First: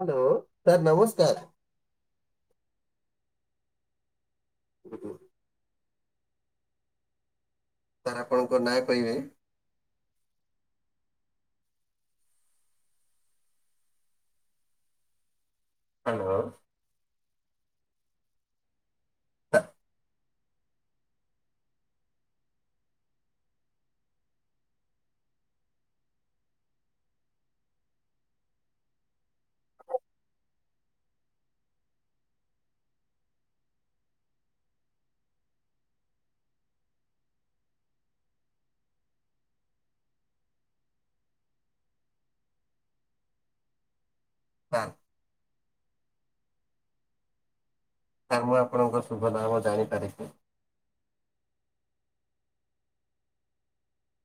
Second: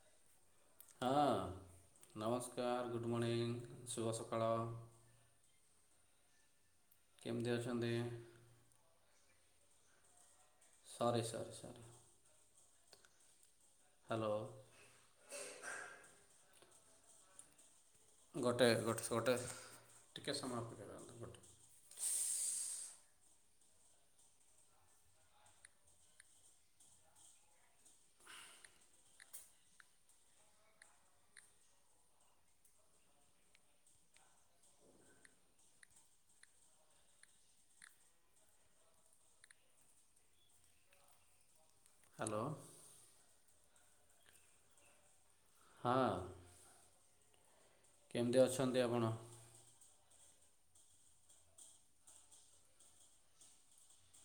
Hello sir ହଁ ନମସ୍କାର। ନମସ୍କାର ଗୋଟେ। ଗୁଡ଼୍ ମର୍ଣ୍ଣିଂ ଶୁଭ ସ। [inaudible] କେମଇ ଅ। ସାର୍ ଆପଣଙ୍କ ନାଁ କହିବେ ସରି ସରି ସ ହ୍ୟାଲୋ ହ୍ୟାଲୋ ଗୋଟେ ଗୋଟେ ସେକେଣ୍ଡ ଛୋଟେ ଟିକେ ସମାପ୍ତି କରିବାନ୍ତ ବଟୁ ହ୍ୟାଲୋ [inaudible] ହଁ କେମିତି ସାର୍ ମୁଁ ଅଛନ୍ତି ଆପଣଙ୍କ ଆପଣ ଶୁଭ ନାମ ଜାଣିପାରେ କି?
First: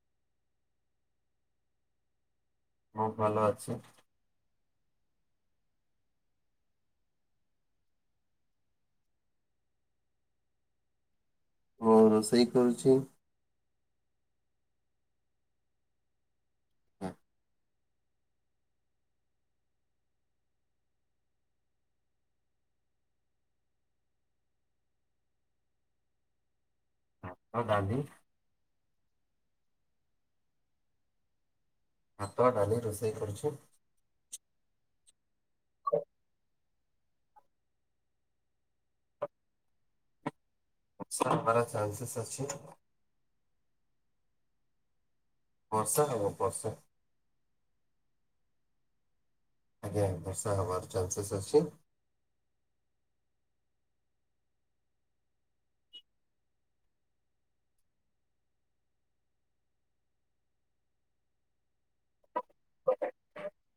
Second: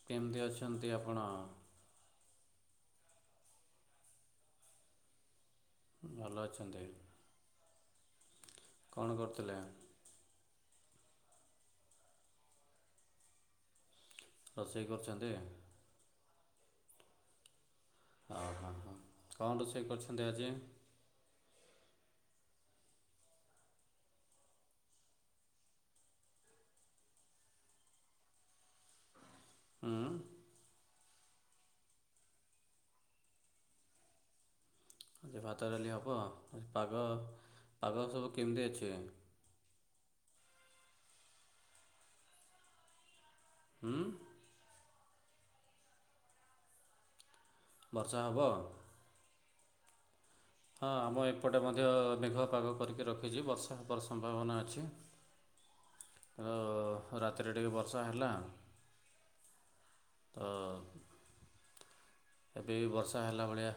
କେମିତି ଅଛନ୍ତି ଆପଣ? ଖୁବ୍ ଭଲ ଅଛି। ଭଲ ଅଛନ୍ତି। କଣ କରୁଥିଲେ ଆ ମୁ ରୋଷଇ କରୁଛି। ରୋଷେଇ କରୁଛନ୍ତି। [inaudible] ଓହୋ। କଣ ରୋଷେଇ କରୁଛନ୍ତି ଆଜି? ଭାତ, ଡାଲି ହୁଁ। ଭାତ, ଡାଲି ରୋଷେଇ କରୁଛି। ଭାତ ଡାଲି ହବ। ପାଗ ପାଗ ସବୁ କେମିତି ଅଛି? ବର୍ଷା ହେବାର ଚନ୍ସେସ ଅଛି। ହୁଁ? ବର୍ଷା ହେବ ବର୍ଷା। ବର୍ଷା ହବ? ଆଜ୍ଞା ବର୍ଷ୍ ହଁ ଆମ ଏପଟେ ମଧ୍ୟ ମେଘୁଆ ପାଗ କରିକି ରଖିଛି ବର୍ଷ୍ ର୍ଷା ହେବାର ସମ୍ଭାବନା ଅଛି। ତ ରାତିରେ ଟିକେ ବର୍ଷା ହେଲା ତ ଏବେ ବି ବର୍ଷା ହେଲା ଭଳିଆ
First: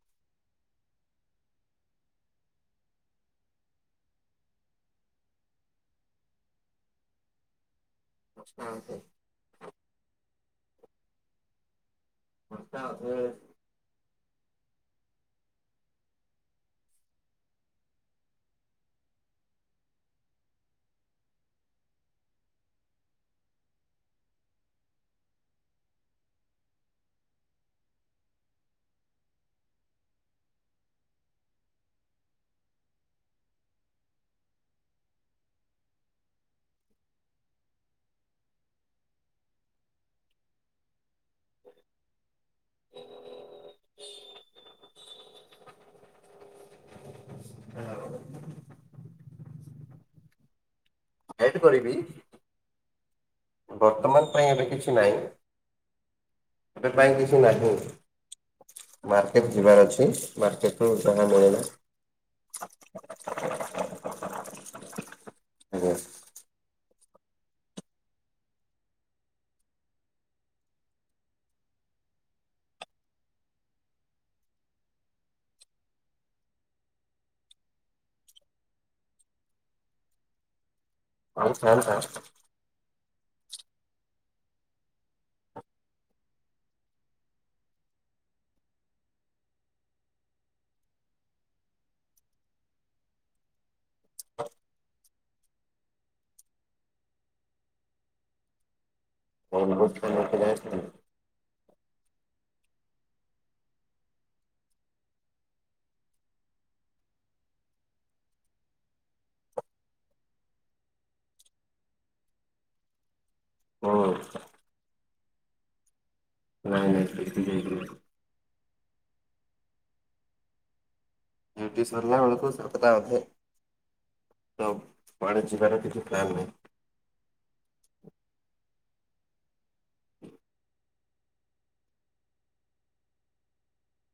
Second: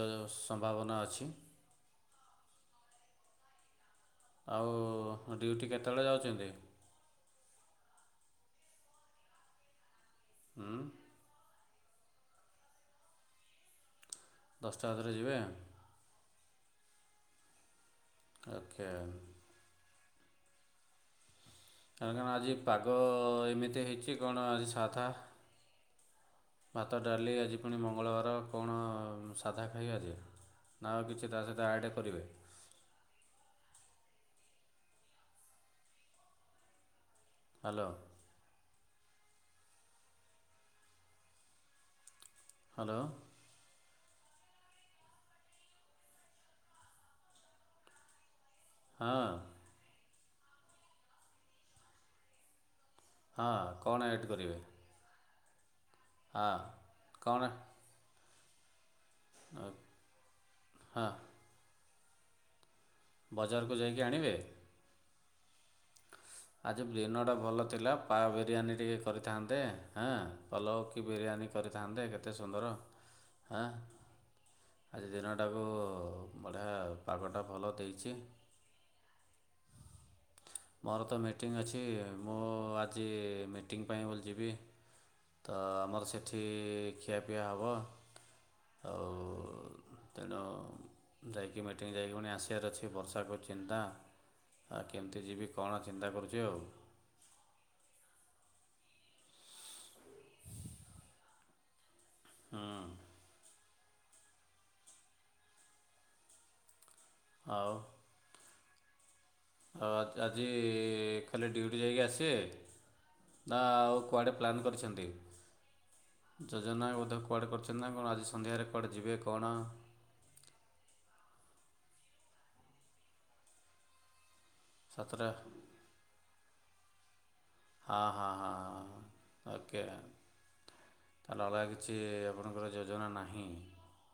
ଜ ସମ୍ଭାବନା ଅଛି। ଆଉ ଡ୍ୟୁଟି କେତେବେଳେ ଯାଉଚନ୍ତି? ଦଶ୍ ଟା ଅଧେ। ହୁଁ। ଦଶ୍ ଟା ଅଧେ। ଦଶଟା ଅଧେ ରେ ଯିବେ। [unintelligible] [unintelligible] ଆଜି ପାଗ ଏମିତି ହେଇଚି କଣ ଆଜି ସାଧା। ଭାତ, ଡାଲି ଆଜି ପୁଣି ମଙ୍ଗଳବାର କଣ ସାଧା ଖାଇବେ ଆଜି ନା ଆଉ କିଛି ତା ସହିତ ଆଡ଼୍ କରିବେ? ହ୍ୟାଲୋ। ହାଲୋ ହଁ। ଏଡ୍ କରିବି? ହଁ କ'ଣ ଏଡ୍ ବର୍ତ୍ତମାନ ପାଇଁ କରିବେ ଏବେ କିଛି ନାହିଁ। ହଁ ଏବେ ପାଇଁ କ'ଣ କିଛି ନାହିଁ। ମାର୍କେଟ ଯିବାର ଅଛି ମାର୍କେଟରୁ ହଁ ଯାହା ମିଳିଲା। ବଜାରକୁ ଯାଇକି ଆଣିବେ [unintelligible] ଆଜି ବି ଦିନଟା ଭଲ ଥିଲା ପା ବିରିୟାନୀ ଟିକେ କରିଥାନ୍ତେ ହେଁ ପଲଉ କି ବିରିୟାନୀ କରିଥାନ୍ତେ। କେତେ ସୁନ୍ଦର ଏଁ ଆଜି ଦିନଟାକୁ ବଢ଼ିଆ ପାଗଟା ଭଲ ଦେଇଚି। ମୋର ତ ଆଉ ମିଟିଂ ଅଛି। ଖାଆନ୍ତା ମୁଁ ଆଜ୍ ଆଜି ମିଟିଙ୍ଗ ପାଇଁ ବୋଲି ଯିବି ତ ଆମର ସେଠି ଖିଆପିଆ ହେବ ଆଉ ତେଣୁ ଯାଇକି ମିଟିଂ ଯାଇକି ପୁଣି ଆସିବାର ଅଛି। ବର୍ଷାକୁ ଚିନ୍ତା ଆଉ କେମିତି ଯିବି? କଣ ଚିନ୍ତା କରୁଚି ଆଉ। [inaudible] ଆଉ। ଆଉ ଆଜ ଆଜି ଖାଲି ଡ୍ୟୁଟି ଯାଇକି ଆସିବେ। ନା ଆଉ କୁଆଡ଼େ ପ୍ଲାନ୍ କରିଛନ୍ତି। ଯୋଜନା ବୋଧ କୁଆଡେ କରିଚନ୍ତି ନା କଣ ଆଜି। ସନ୍ଧ୍ୟାରେ କୁଆଡ଼େ ଯିବେ କଅଣ? ଡିଉଟି ସରଲା ବେଳକୁ ସତଟା ଅଧେ। ତ ସାତଟା କୁଆଡେ ଯିବାର କିଛି ପ୍ଲାାନ ନାହିଁ। ହଁ ହଁ ହଁ ହଁ ହଁ। ଓକେ। ତାହେଲେ ଅଲଗା କିଛି ଆପଣଙ୍କର ଯୋଜନା ନାହିଁ।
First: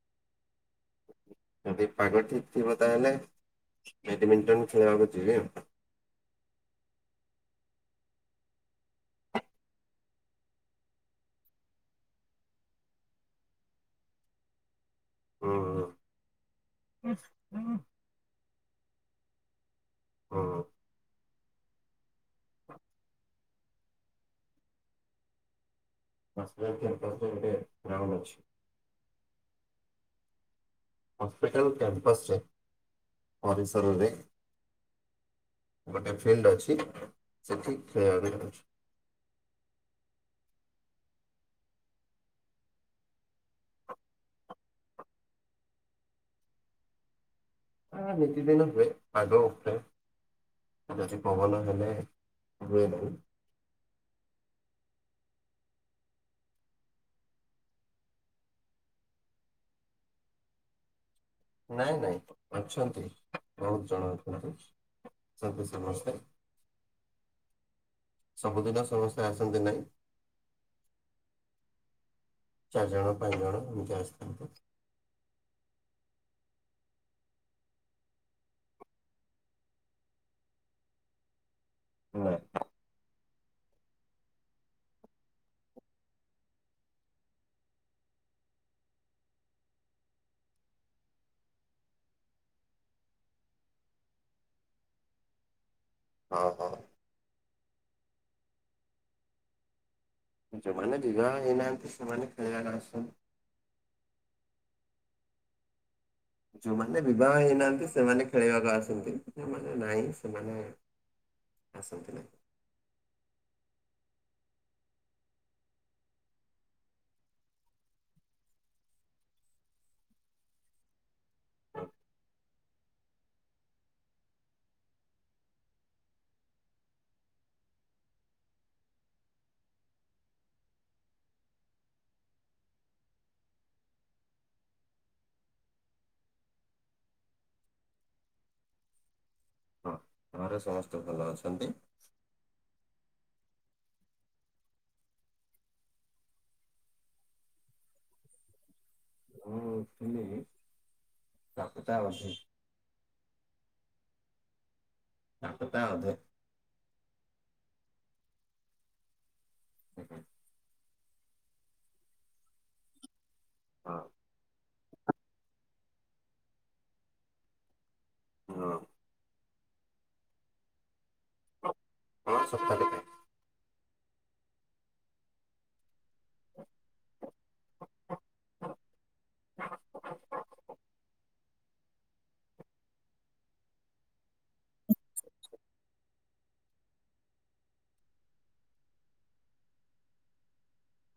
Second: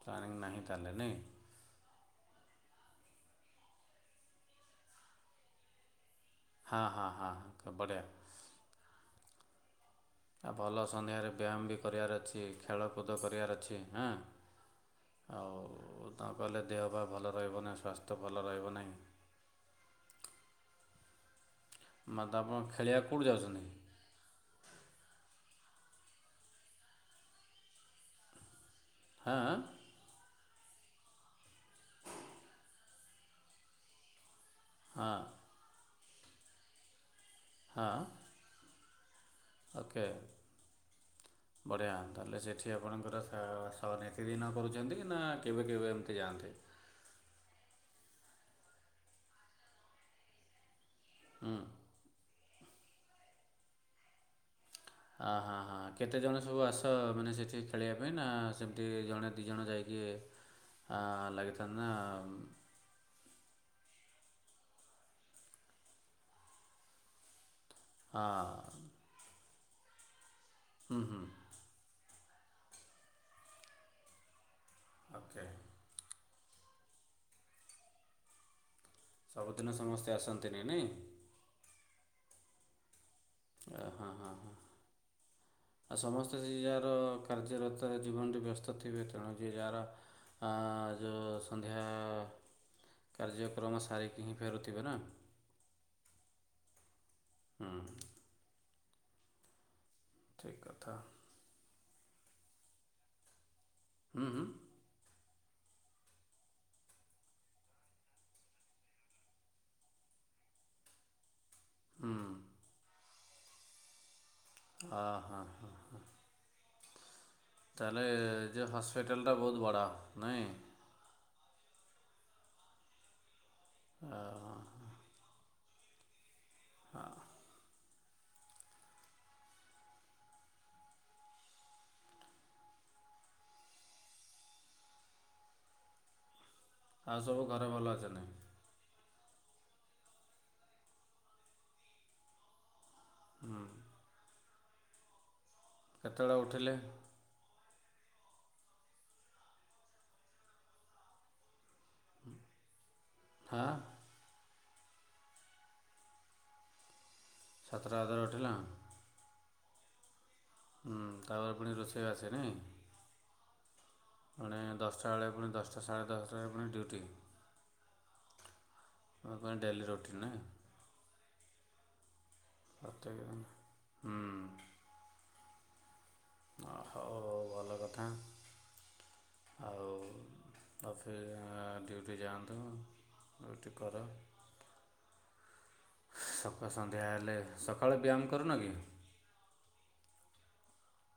ପ୍ଲାନିଂ ନାହିଁ ତାହେଲେ ନାଇଁ। ଯଦି ପାଗ ଠିକ ଥିବ ତାହେଲେ ବେଡମିଣ୍ଟନ ଖେଳିବାକୁ ଯିବି ଆଉ। ହଁ ହଁ ହଁ ବଢିଆ। ଆଉ ଭଲ ସନ୍ଧ୍ୟାରେ ବ୍ୟାୟାମ ବି କରିବାର ଅଛି ଖେଳକୁଦ କରିବାର ଅଛି ହଁ ଆଉ ତା ଗଲେ ଦେହ ବା ଭଲ ରହିବ ନା। ସ୍ୱାସ୍ଥ୍ୟ ଭଲ ରହିବ ନାହିଁ। ହଁ। ମାତ ଆପଣ ଖେଳିବାକୁ କୋଉଠି ଯାଉଛନ୍ତି? [unintelligible] ଗ୍ରାମ୍ ଅଛି। ହାଁ ଆଁ। ହସ୍ପିଟାଲ କ୍ୟାମ୍ପସରେ ପରିସରରେ। ହଁ। ଗୋଟେ ଫ୍ରେଣ୍ଡ୍ ଅଛି। ସେଠି। ହାଁ [unintelligible] ଓକେ, ବଢ଼ିଆ ତାହେଲେ ସେଠି ଆପଣଙ୍କର ସା ସହ ନିତିଦିନ କରୁଛନ୍ତି କି ନା କେବେ କେବେ ଏମିତି ଯାଆନ୍ତି? ହଁ ନିତି ଦିନ ହୁଏ ପାଗ ଉପରେ ଯଦି ପବନ ହେଲେ ହୁଏ ଭୁଲ୍। ଆ ହାଁ-ହାଁ-ହାଁ କେତେଜଣ ସବୁ ଆସ ମାନେ ସେଠି ଖେଳିବା ପାଇଁ ନା ସେମିତି ଜଣେ ଦି ଜଣ ଯାଇକି ଆ ନାଇଁ ନାଇଁ ଅଛନ୍ତି ବହୁତ। ଜଣାଉଛନ୍ତି ସବୁ ସମସ୍ତେ। ହଁ ସବୁଦିନ ସମସ୍ୟା ଆ ନ୍ତି ନାହିଁ। ହୁଁ ହୁଁ। ଚାରି ଜଣ ପାଞ୍ଚ ଜଣ ନିଜେ ଆସିଥାନ୍ତି। ଓକେ। ସବୁଦିନ ସମସ୍ତେ ଆସନ୍ତି ନାଇଁ, ନାଇଁ? ନା। ଓ ହଁ-ହଁ-ହଁ ଆଉ ସମସ୍ତେ ସେ ଯାହାର କାର୍ଯ୍ୟରତରେ ଜୀବନଟି ବ୍ୟସ୍ତ ଥିବେ ତେଣୁ ଯିଏ ଯାହାର ଯେଉଁ ସନ୍ଧ୍ୟା କାର୍ଯ୍ୟକ୍ରମ ସାରିକି ହିଁ ଫେରୁଥିବେ ନା। ହ ହ। ହୁଁ। ଠିକ୍ ଯୋଉ କଥା ମାନେ ବିବାହ ହେଇନାହାନ୍ତି। ସେମାନେ ଖେଳିବାକୁ ଆସନ୍। ହୁଁ ହୁଁ ଯୋଉମାନେ ବିବାହ ହେଇନାହାନ୍ତି, ସେମାନେ ଖେଳିବାକୁ ଆସନ୍ତି, ଯୋଉମାନେ ନାଇଁ ସେମାନେ ହୁଁ ଆସନ୍ନ୍ତି ନାଇ। ହ- ହଁ- ହଁ -ହଁ। ତାହେଲେ ଯେ ହସ୍ପିଟାଲଟା ବହୁତ ବଡ଼, ନାଇଁ? ଓ ହଁ-ହଁ-ହଁ। ହଁ। ଆଉ ସବୁ ଘରେ ଭଲ ଅଛନ୍ତି? ହଁ, ଘରେ ସମସ୍ତେ ଭଲ ଅଛନ୍ତି। ହୁଁ। କେତେବେଳେ ଉଠିଲେ? ମୁଁ ଥିଲି [unintelligible] ହାଁ। ସାତଟା ଅଧେ। ସାତଟା ଅଧେରେ ଉଠିଲ? ହୁଁହୁଁ। ହୁଁ ତାପରେ ପୁଣି ରୋଷେଇ ଆଛି, ନାଇଁ? ଅ। ପୁଣି ଦଶଟା ବେଳେ ପୁଣି, ଦଶଟା ସାଢ଼େ ଦଶଟା, ବେଳେ ପୁଣି ଡ୍ୟୁଟି। ହଁ ତମ ପାଇଁ ଡେଲି ରୁଟିନ୍ ନାହି। ହଁ ସପ୍ତାହଟେ ପାଇଁ। ଦିନ ହୁଁ। ହଉ ଭଲ କଥା, ଆଉ ଅଫି ଡ୍ୟୁଟି ଯାଆନ୍ତୁ, ଡ୍ୟୁଟି କର, ସକାଳ ସନ୍ଧ୍ୟା ହେଲେ, ସକାଳେ ବ୍ୟାୟାମ କରୁନ କି?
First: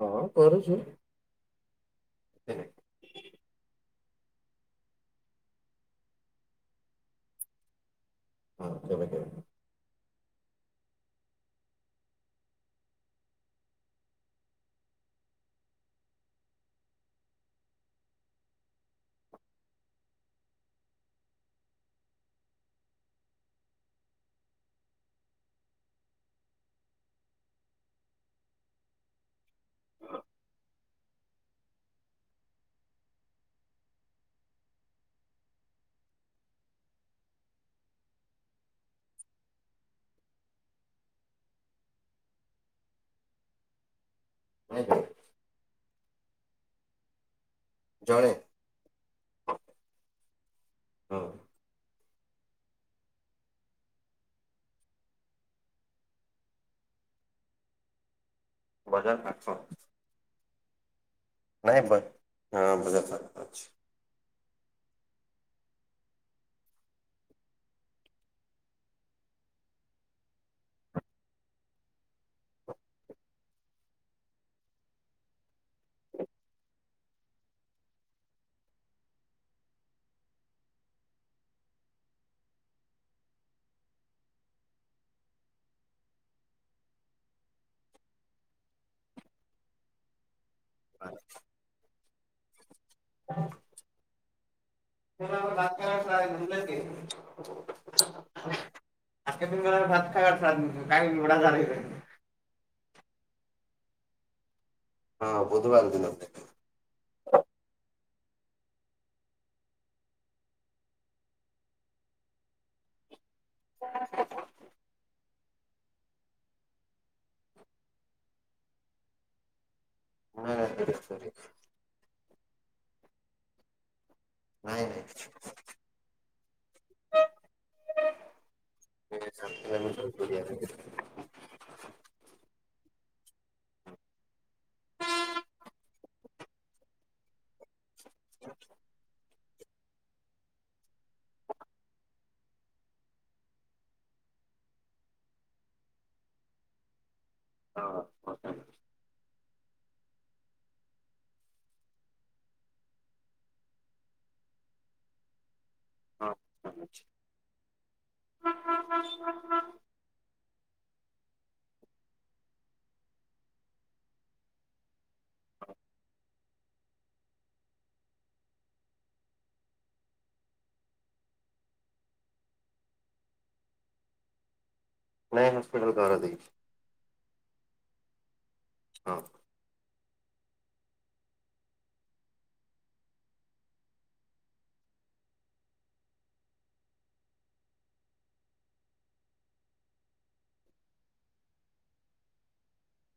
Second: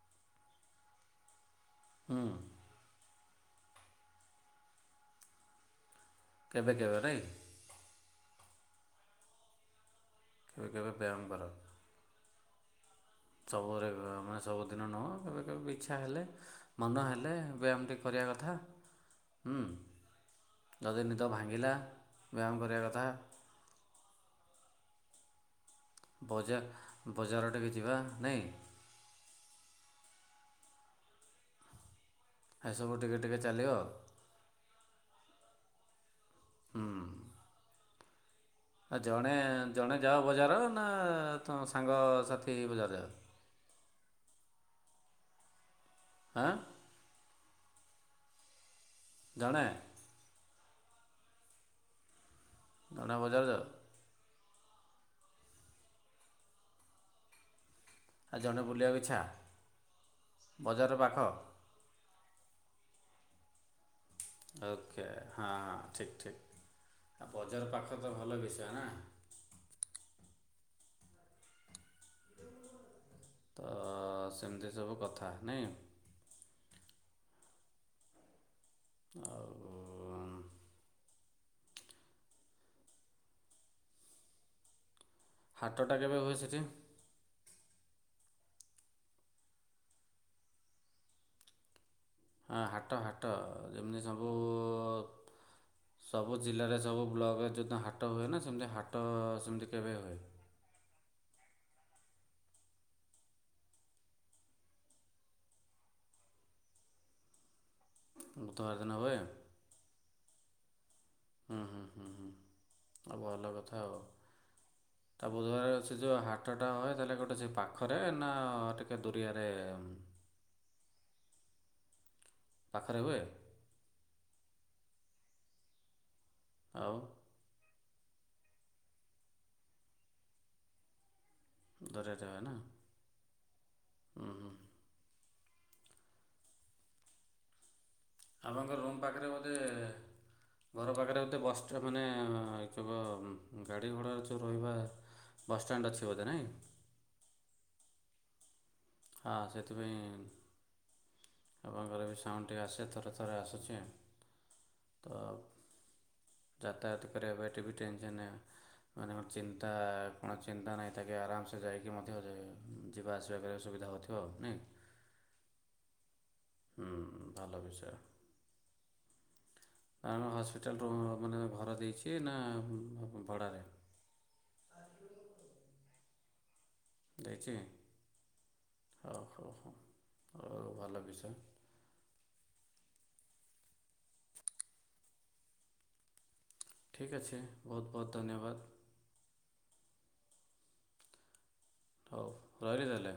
ହଁ କରୁଛି। ହୁଁ। କେବେ କେବେ ନାଇ। ହଁ କେବେ କେବେ। କେବେ କେବେ ବ୍ୟାୟାମ କର। ସବୁରେ ମାନେ ସବୁଦିନ ନୁହଁ କେବେ କେବେ ଇଚ୍ଛା ହେଲେ, ମନ ହେଲେ, ବ୍ୟାୟାମ ଟିକେ କରିବା କଥା, ଯଦି ନିଦ ଭାଙ୍ଗିଲା, ବ୍ୟାୟାମ କରିବା କଥା। ବଜାର ବଜାର ଟେ ବି ଯିବା ନାଇଁ। ହ ଏସବୁ ଟିକେ ଟିକେ ଚାଲିବ ଆଉ। ହୁଁ। ଆ ଜଣେ ଜଣେ ଯାଅ ବଜାର ନା ତମ ସାଙ୍ଗସାଥି ହେଇ ବଜାର ଯାଅ। ନାଇ ତ। ହାଁ। ଜଣେ। ଜଣେ। ହଁ। ଜଣେ ବଜାର ଯାଅ। ଆଉ ଜଣେ ବୁଲିବାକୁ ବଜାର ଇଛା। ପାଖ ବଜାର ପାଖ? ନାଇଁ ବା ହଁ ବଜ଼ାର ପାଖ ଅଛି। ଓକେ ହଁ ହଁ ଠିକ ଠିକ ବଜାର ପାଖ ତ ଭଲ ବିଷୟ ନା। ତ ସେମିତି ସବୁ କଥା ନାଇଁ। ଆଉ। ହାଟଟା କେବେ ହୁଏ ସେଠୀ। ଆ। ହଁ ହାଟ୍ ହଟ ହାଟ ଯେମିତିି। ସବୁ ଜିଲ୍ଲାରେ ସବୁ ବ୍ଲକରେ ଯେଉଁଦିନ ହାଟ ହୁଏ ନା ସେମିତି [unintelligible] ହାଟ ସେମିତି କେବେ ହୁଏ [unintelligible] ହଁ ବୁଧବାର ଦିନ ହୁଏ। ବୁଧବାର ଦିନ ହୁଏ। ହୁଁ ହୁଁ ହୁଁ ହୁଁ ଆଉ ଭଲ କଥା। ତ ବୁଧବାର ସେ ଯେଉ ହାଟ ଟା ହୁଏ ତାହେଲେ ଗୋଟେ ସେ ପାଖରେ ନା ଟିକେ ଦୁରିଆରେ। ନା ଦୁରିଆ ଦୁରିଆ। ପାଖରେ ହୁଏ। ନାଇଁ ନାଇଁ। ଆଉ। ଦୂରରେ ହୁଏ ନା। ଉଁ ହୁଁ ହୁଁ। ଆପଣଙ୍କ ରୁମ୍ ପାଖରେ ବୋଧେ ଘର ପାଖରେ ବୋଧେ ବସ ମାନେ ଏକବ ଗାଡ଼ି ଘୋଡ଼ାରେ ଯେଉ ରହିବା ବସଷ୍ଟାଣ୍ଡ ଅଛି ବୋଧେ ନାହିଁ। ହଁ ସେଥିପାଇଁ ଆପଣଙ୍କର ବି ସାଉଣ୍ଡୁ ଠିକେ ଆସେ ଥରେ ଥରେ ଆସୁଛି ତ ହଁ ଯାତାୟାତ କରିବା ଏବେଠି ବି ଟେନସନ୍ ମାନେ ଚିନ୍ତା କଣ ଚିନ୍ତା ନାହିଁ ତାକେ ଆରାମସେ ଯାଇକି ମଧ୍ୟ ଯିବା ଆସିବା କରିବା। ଅସୁବିଧା ହୋଉଥିବ ଆଉ ନାଇଁ। ହୁଁ ଭଲ ବିଷୟ ଆ ହସ୍ପିଟାଲରୁ ମାନେ ଘର ଦେଇଛି ନା ଭଡ଼ାରେ। ନାଇଁ ହସ୍ପିଟାଲ ଘର ଦେଇଚି଼। ଦେଇଛି। ହଁ। ହୋଉ ହୋଉ। ଆଉ ଭଲ ବିଷୟ ଠିକ ଅଛି ବହୁତ ବହୁତ ଧନ୍ୟବାଦ। ହୋଉ ରହିଲି ତାହେଲେ।